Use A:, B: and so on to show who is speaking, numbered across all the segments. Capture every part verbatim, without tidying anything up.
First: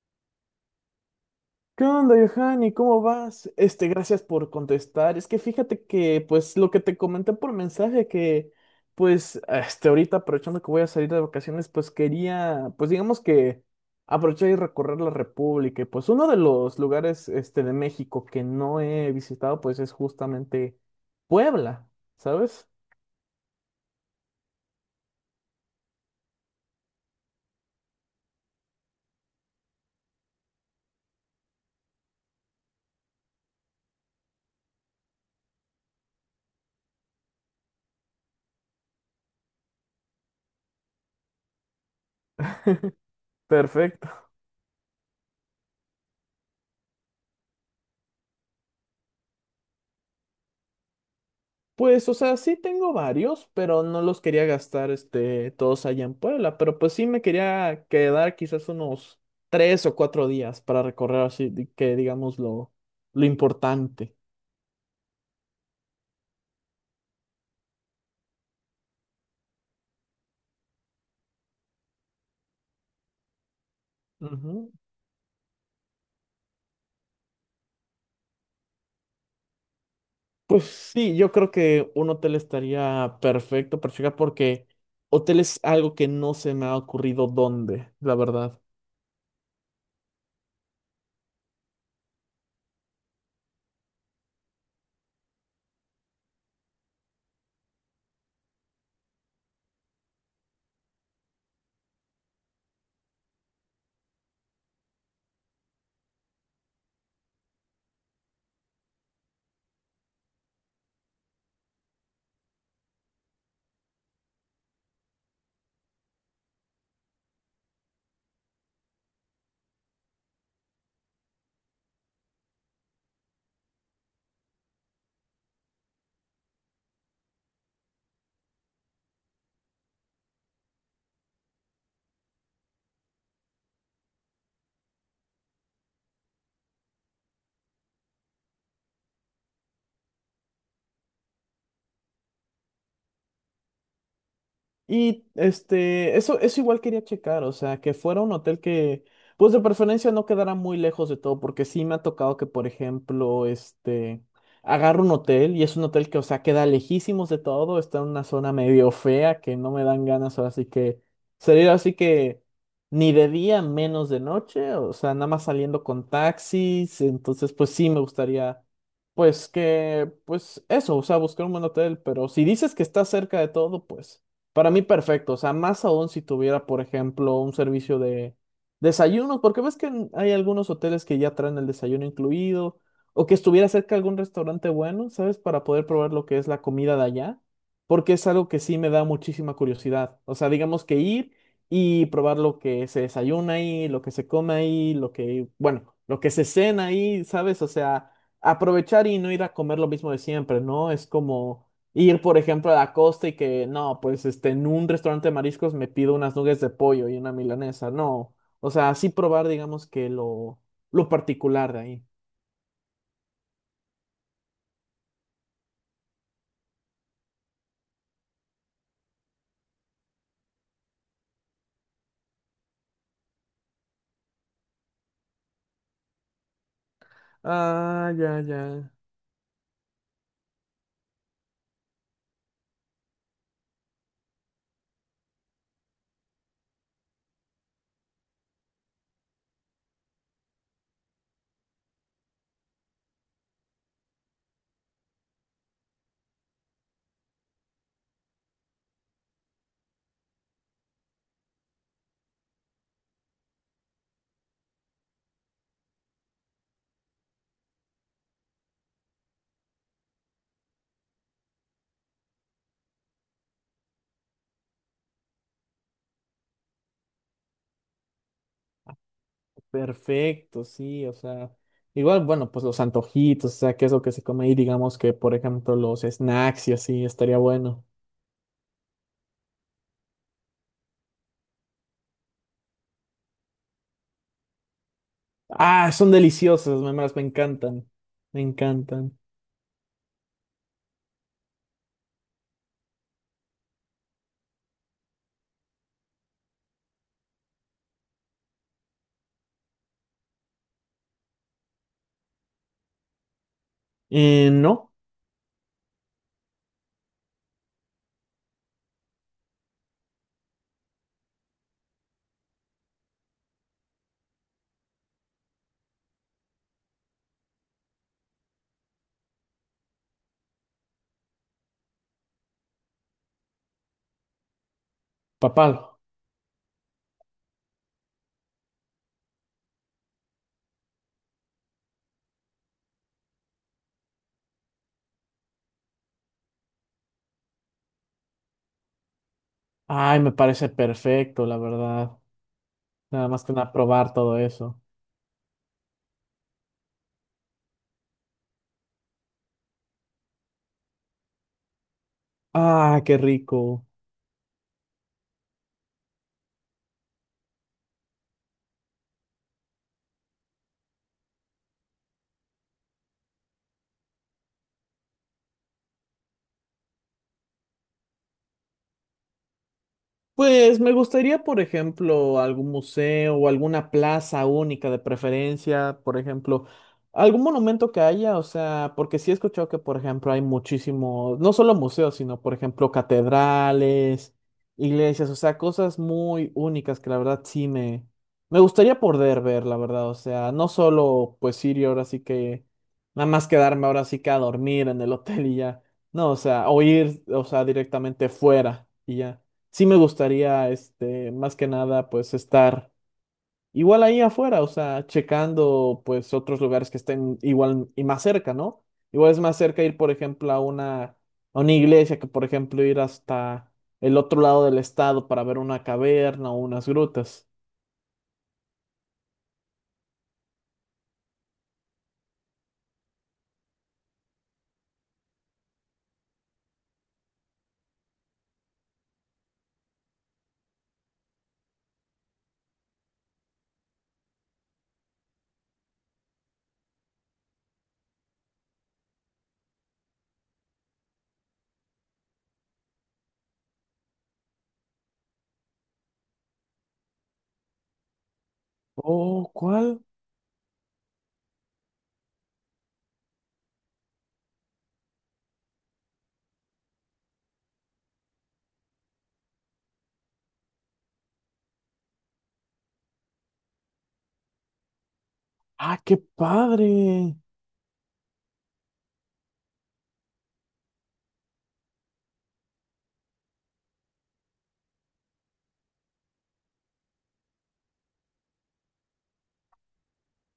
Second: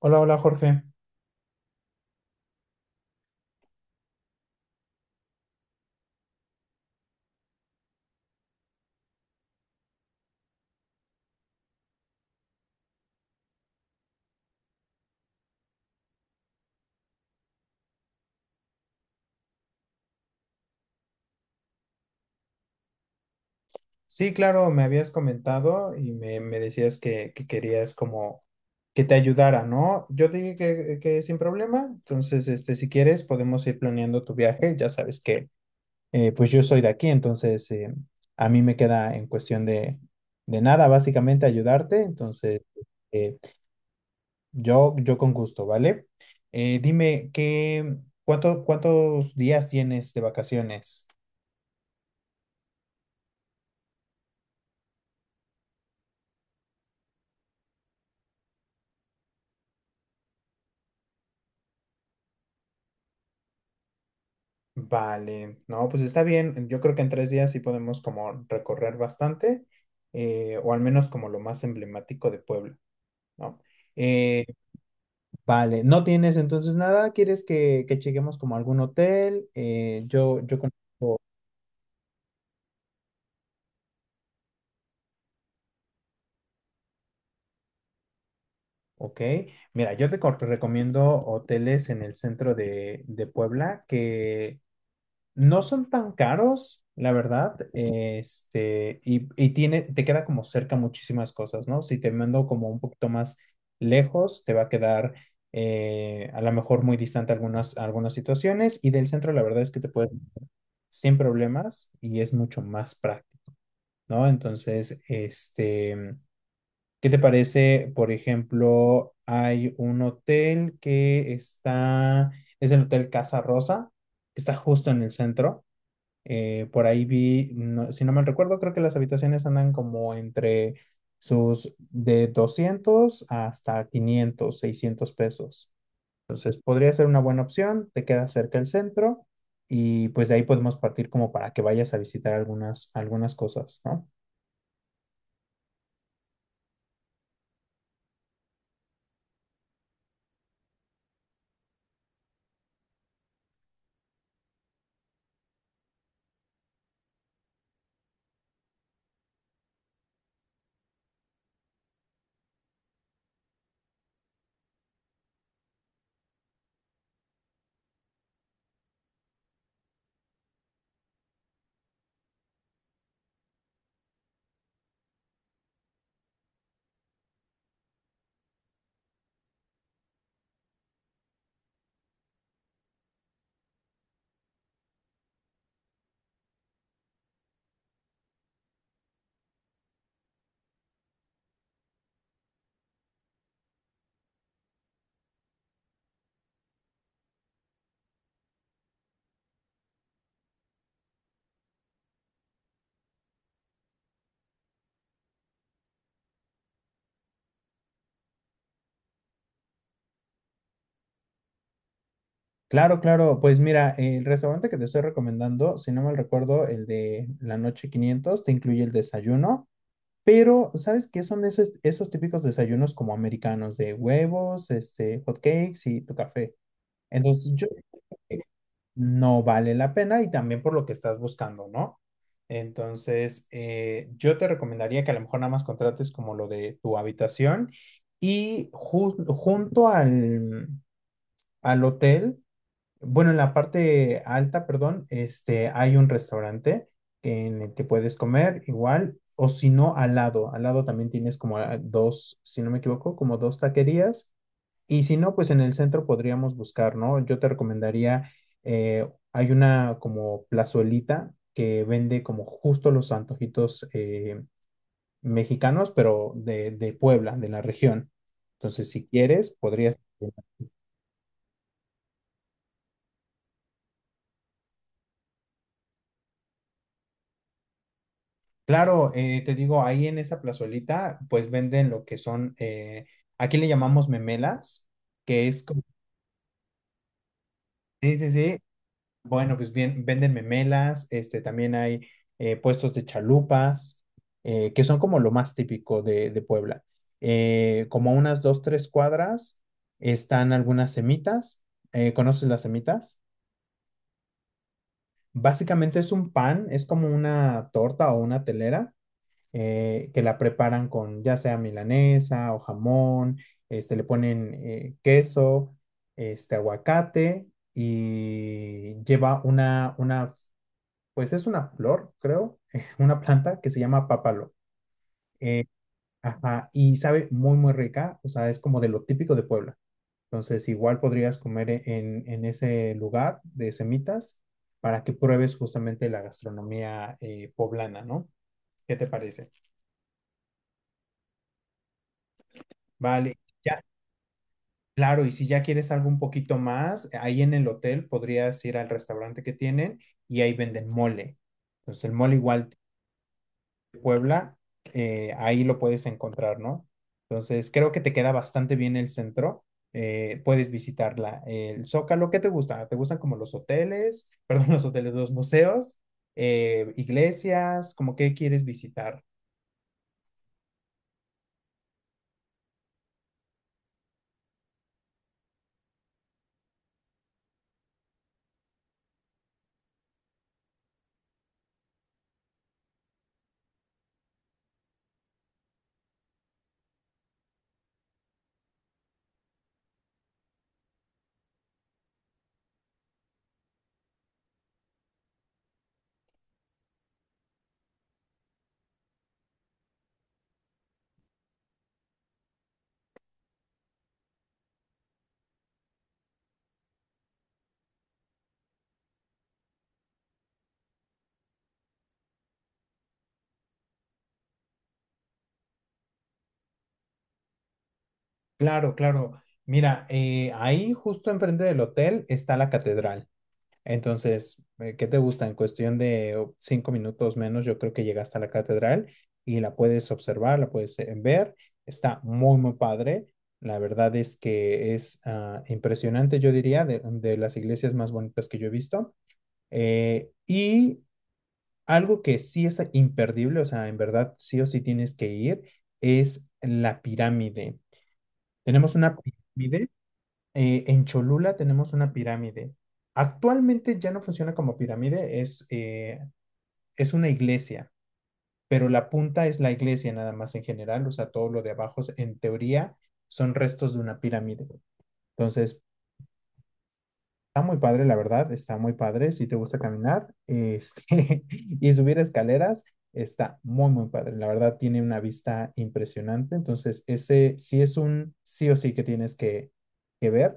A: Hola, hola Jorge.
B: ¿Qué onda, Johanny? ¿Cómo vas? Este, gracias por contestar. Es que fíjate que, pues, lo que te comenté por mensaje, que, pues, este, ahorita aprovechando que voy a salir de vacaciones, pues quería, pues, digamos que aprovechar y recorrer la República. Y, pues, uno de los lugares, este, de México que no he visitado, pues, es justamente Puebla, ¿sabes?
A: Sí, claro, me habías comentado y me, me decías que, que querías como que te ayudara, ¿no? Yo te dije que, que sin problema, entonces, este, si quieres, podemos ir planeando tu viaje. Ya sabes que, eh, pues yo soy de aquí, entonces eh, a mí me queda en cuestión de, de nada, básicamente ayudarte. Entonces, eh,
B: Perfecto.
A: yo, yo con gusto, ¿vale? Eh, dime, ¿qué, cuánto, cuántos días tienes de vacaciones?
B: Pues, o sea, sí tengo varios, pero no los quería gastar, este, todos allá en Puebla, pero pues sí me quería quedar quizás unos tres o cuatro días para recorrer así, di- que digamos lo, lo importante.
A: Vale, no, pues está bien. Yo creo que en tres días sí podemos como recorrer bastante, eh, o al menos como lo más emblemático de Puebla, ¿no? Eh,
B: Ujú.
A: vale, ¿no tienes entonces nada? ¿Quieres que, que lleguemos como a algún hotel? Eh, yo, yo
B: Pues
A: con...
B: sí, yo creo que un hotel estaría perfecto, perfecto, porque hotel es algo que no se me ha ocurrido dónde, la verdad.
A: Ok, mira, yo te co- recomiendo hoteles en el centro de, de Puebla que no son tan caros, la verdad, este, y, y tiene, te queda como cerca muchísimas cosas, ¿no? Si te mando como un poquito más lejos, te va a quedar eh, a lo mejor muy distante algunas, algunas situaciones, y del centro la verdad es que te puedes sin problemas y es mucho más práctico, ¿no? Entonces, este, ¿qué te parece? Por ejemplo, hay un hotel que está, es el Hotel Casa Rosa, que está justo en el centro. Eh, por ahí vi, no- si no mal recuerdo, creo que las habitaciones andan como entre sus de doscientos hasta quinientos seiscientos pesos. Entonces podría ser una buena opción, te queda cerca el centro y pues de ahí podemos partir como para que vayas a visitar algunas, algunas cosas, ¿no?
B: Y este, eso, eso igual quería checar, o sea, que fuera un hotel que, pues de preferencia no quedara muy lejos de todo, porque sí me ha tocado que, por ejemplo, este, agarro un hotel y es un hotel que, o sea, queda lejísimos de todo, está en una zona medio fea que no me dan ganas, ahora sí que salir así que ni de día, menos de noche, o sea, nada más saliendo con taxis, entonces, pues sí me gustaría. Pues que, pues eso, o sea, buscar un buen hotel, pero si dices que está cerca de todo, pues para mí perfecto, o sea, más aún si tuviera, por ejemplo, un servicio de desayunos, porque ves que en- hay algunos hoteles que ya traen el desayuno incluido, o que estuviera cerca algún restaurante bueno, ¿sabes? Para poder probar lo que es la comida de allá, porque es algo que sí me da muchísima curiosidad. O sea, digamos que ir y probar lo que se desayuna ahí, lo que se come ahí, lo que, bueno, lo que se cena ahí, ¿sabes? O sea, aprovechar y no ir a comer lo mismo de siempre, ¿no? Es como ir, por ejemplo, a la costa y que no, pues este, en un restaurante de mariscos me pido unas nuggets de pollo y una milanesa. No. O sea, así probar, digamos, que lo, lo particular de ahí.
A: Claro, claro, pues mira, el restaurante que te estoy recomendando, si no mal recuerdo, el de la noche quinientos te incluye el desayuno. Pero, ¿sabes qué son esos, esos típicos desayunos como americanos de huevos, este, hot cakes y tu café? Entonces, yo sé
B: Ah,
A: que
B: ya, ya.
A: no vale la pena y también por lo que estás buscando, ¿no? Entonces, eh, yo te recomendaría que a lo mejor nada más contrates como lo de tu habitación y ju- junto al, al hotel, bueno, en la parte alta, perdón, este, hay un restaurante en el que puedes comer igual, o si no, al lado. Al lado también tienes como a- dos, si no me equivoco, como dos taquerías. Y si no, pues en el centro podríamos buscar, ¿no? Yo te recomendaría, eh, hay una como plazuelita que vende como justo los antojitos eh, mexicanos, pero de, de Puebla, de la región. Entonces, si quieres, podrías.
B: Perfecto, sí, o sea. Igual, bueno, pues los antojitos, o sea, qué es lo que se come ahí, digamos que, por ejemplo, los snacks y así, estaría bueno.
A: Claro, eh, te digo, ahí en esa plazuelita, pues venden lo que son, eh, aquí le llamamos memelas, que es como,
B: Ah, son deliciosos, me, me las- me encantan,
A: sí, sí,
B: me
A: sí,
B: encantan.
A: bueno, pues bien, venden memelas, este, también hay eh, puestos de chalupas, eh, que son como lo más típico de, de Puebla. Eh, como a unas dos, tres cuadras están algunas semitas, eh, ¿conoces las semitas?
B: Eh, no,
A: Básicamente es un pan, es como una torta o una telera eh, que la preparan con ya sea milanesa o jamón, este, le ponen eh, queso, este, aguacate y lleva una, una, pues es una flor, creo, una planta que se llama pápalo. Eh,
B: papalo.
A: ajá, y sabe muy, muy rica, o sea, es como de lo típico de Puebla. Entonces, igual podrías comer e- en, en ese lugar de semitas para que pruebes justamente la gastronomía eh, poblana, ¿no? ¿Qué te parece?
B: Ay, me parece perfecto, la verdad. Nada
A: Vale.
B: más que nada
A: Ya.
B: probar todo eso.
A: Claro, y si ya quieres algo un poquito más, ahí en el hotel podrías ir al restaurante que tienen y ahí venden mole. Entonces el mole igual
B: Ah, qué rico.
A: de Puebla, eh, ahí lo puedes encontrar, ¿no? Entonces creo que te queda bastante bien el centro. Eh, puedes visitarla. El Zócalo, ¿qué te gusta? ¿Te gustan como los hoteles, perdón, los hoteles, los museos, eh, iglesias? ¿Cómo qué quieres visitar?
B: Pues me gustaría, por ejemplo, algún museo o alguna plaza única de preferencia, por ejemplo, algún monumento que haya, o sea, porque sí he escuchado que, por ejemplo, hay muchísimos, no solo museos, sino, por ejemplo, catedrales, iglesias, o sea, cosas muy únicas que la verdad sí me, me gustaría poder ver, la verdad, o sea, no solo pues ir y ahora sí que, nada más quedarme ahora sí que a dormir en el hotel y ya, no, o sea, o ir, o sea, directamente fuera y ya sí me gustaría, este, más que nada, pues estar igual ahí afuera, o sea, checando, pues, otros lugares que estén igual y más cerca, ¿no? Igual es más cerca ir, por ejemplo, a una, a una iglesia que, por ejemplo, ir hasta el otro lado del estado para ver una caverna o unas grutas.
A: Claro, claro. Mira, eh, ahí justo enfrente del hotel está la catedral. Entonces, eh, ¿qué te gusta? En cuestión de oh, cinco minutos menos, yo creo que llegaste a la catedral y la puedes observar, la puedes eh, ver. Está muy, muy padre. La verdad es que es ah, impresionante, yo diría, de, de las iglesias más bonitas que yo he visto. Eh, y algo que sí es imperdible, o sea, en verdad sí o sí tienes que ir, es la pirámide. Tenemos una
B: Oh,
A: pirámide
B: ¿cuál?
A: eh, en Cholula tenemos una pirámide. Actualmente ya no funciona como pirámide, es, eh, es una iglesia, pero la punta es la iglesia nada más en general, o sea, todo lo de abajo es- en teoría son restos de una pirámide. Entonces,
B: Ah, qué padre.
A: está muy padre, la verdad, está muy padre. Si te gusta caminar este, y subir escaleras, está muy, muy padre. La verdad, tiene una vista impresionante. Entonces, ese sí es un sí o sí que tienes que, que ver.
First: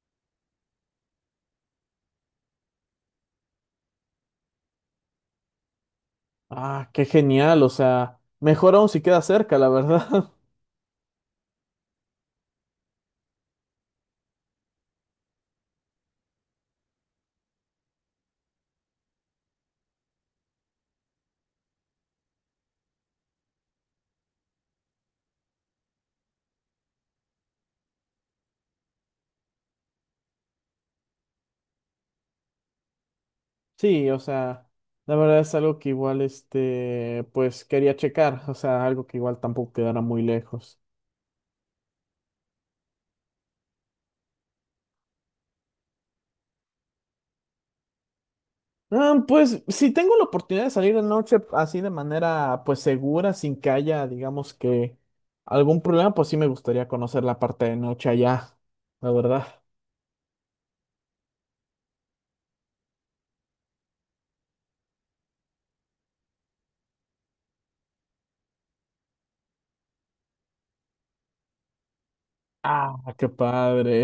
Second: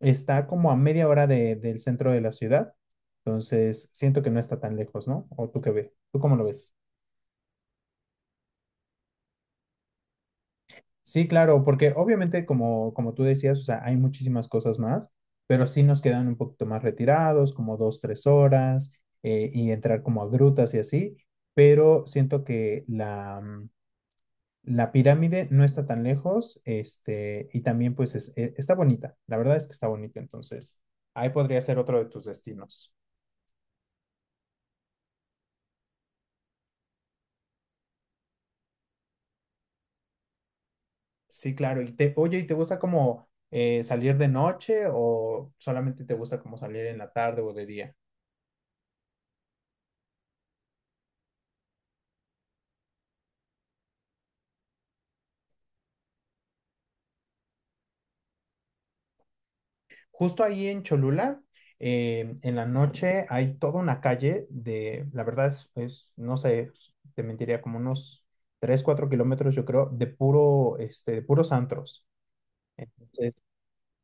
A: Está como a media hora de- del centro de la ciudad, entonces siento que no está tan lejos, ¿no? ¿O tú qué ves? ¿Tú cómo lo ves?
B: Ah, qué genial, o sea, mejor aún si queda cerca, la verdad.
A: Sí, claro, porque obviamente como, como tú decías, o sea, hay muchísimas cosas más, pero sí nos quedan un poquito más retirados, como dos, tres horas, eh, y entrar como a grutas y así, pero siento que la, mm, la pirámide no está tan lejos, este, y también pues es- eh, está bonita, la verdad es que está bonita, entonces ahí podría ser otro de tus destinos.
B: Sí, o sea, la verdad es algo que igual, este, pues quería checar, o sea, algo que igual tampoco quedara muy lejos.
A: Sí, claro. Y te, oye, ¿y te gusta como eh, salir de noche o solamente te gusta como salir en la tarde o de día?
B: Ah, pues si tengo la oportunidad de salir de noche así de manera, pues segura, sin que haya, digamos que algún problema, pues sí me gustaría conocer la parte de noche allá, la verdad.
A: Justo ahí en Cholula, eh, en la noche hay toda una calle de, la verdad es, es, no sé, te mentiría, como unos tres, cuatro kilómetros, yo creo, de puro, este, de puros antros.
B: Ah, qué
A: Entonces,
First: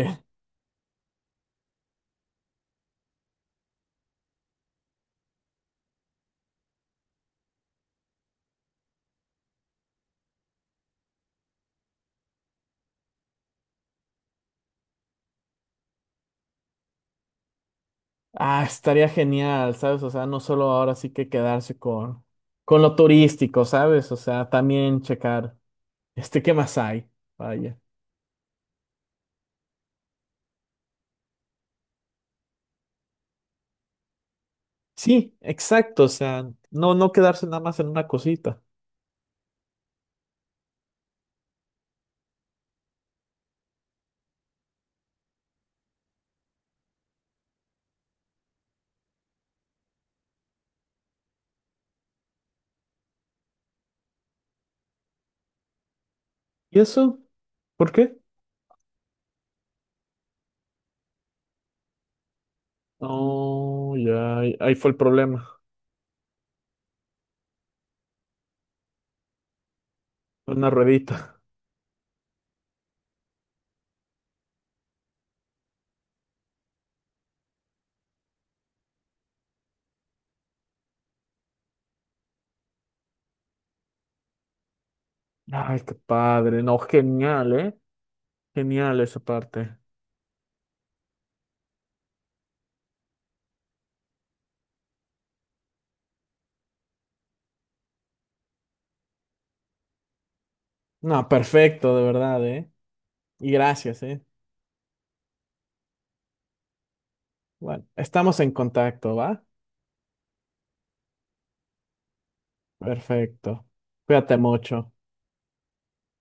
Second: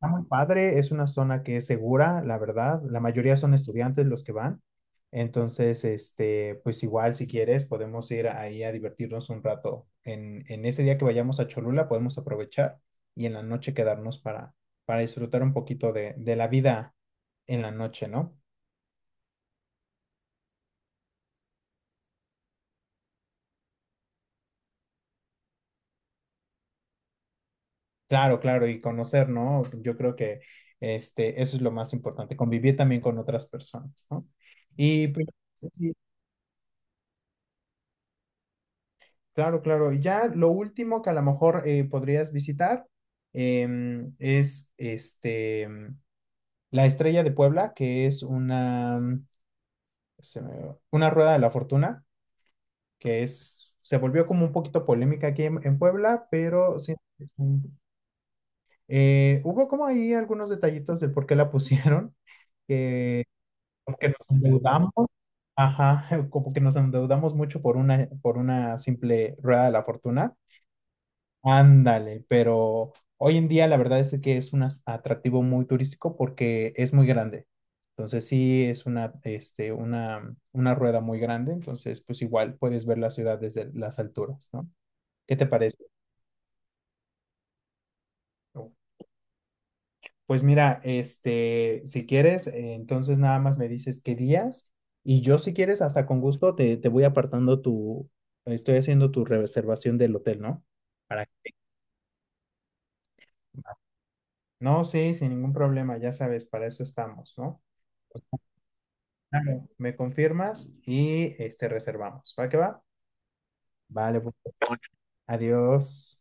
A: está muy padre, es una zona que es segura, la verdad. La mayoría son estudiantes los que van. Entonces, este, pues igual si quieres, podemos ir ahí a divertirnos un rato. En, en ese día que vayamos a Cholula, podemos aprovechar y en la noche quedarnos para, para disfrutar un poquito de, de la vida en la noche, ¿no?
B: Ah, estaría genial, ¿sabes? O sea, no solo ahora sí que quedarse con, con lo turístico, ¿sabes? O sea, también checar, este, ¿qué más hay? Vaya.
A: Claro, claro, y conocer, ¿no? Yo creo que este, eso es lo más importante, convivir también con otras personas, ¿no? Y pues,
B: Sí,
A: sí,
B: exacto, o sea, no, no quedarse nada más en una cosita.
A: claro, claro. Y ya lo último que a lo mejor eh, podrías visitar em, es este, em, la Estrella de Puebla, que es una, mm, se me- una rueda de la fortuna, que es, se volvió como un poquito polémica aquí en, en Puebla, pero
B: ¿Y
A: sí,
B: eso?
A: es un-
B: ¿Por qué?
A: eh, hubo como ahí algunos detallitos de por qué la pusieron, que
B: No,
A: como que nos
B: ya, ahí ahí fue
A: endeudamos,
B: el problema,
A: ajá, como que nos endeudamos mucho por una, por una, simple rueda de la fortuna.
B: una ruedita.
A: Ándale, pero hoy en día la verdad es que es un as- atractivo muy turístico porque es muy grande. Entonces sí es una, este, una, una rueda muy grande, entonces pues igual puedes ver la ciudad desde las alturas, ¿no? ¿Qué te parece?
B: Ay, qué padre, no, genial, ¿eh? Genial esa parte.
A: Pues mira, este, si quieres, eh, entonces nada más me dices qué días y yo si quieres hasta con gusto te, te voy apartando tu, estoy haciendo tu reservación del hotel, ¿no? Para...
B: No, perfecto, de verdad, ¿eh? Y gracias, ¿eh?
A: No, sí, sin ningún problema, ya sabes, para eso estamos, ¿no?
B: Bueno, estamos en contacto, ¿va?
A: Claro, me confirmas y este reservamos. ¿Va que va?
B: Perfecto.
A: Vale, pues
B: Cuídate mucho.
A: adiós.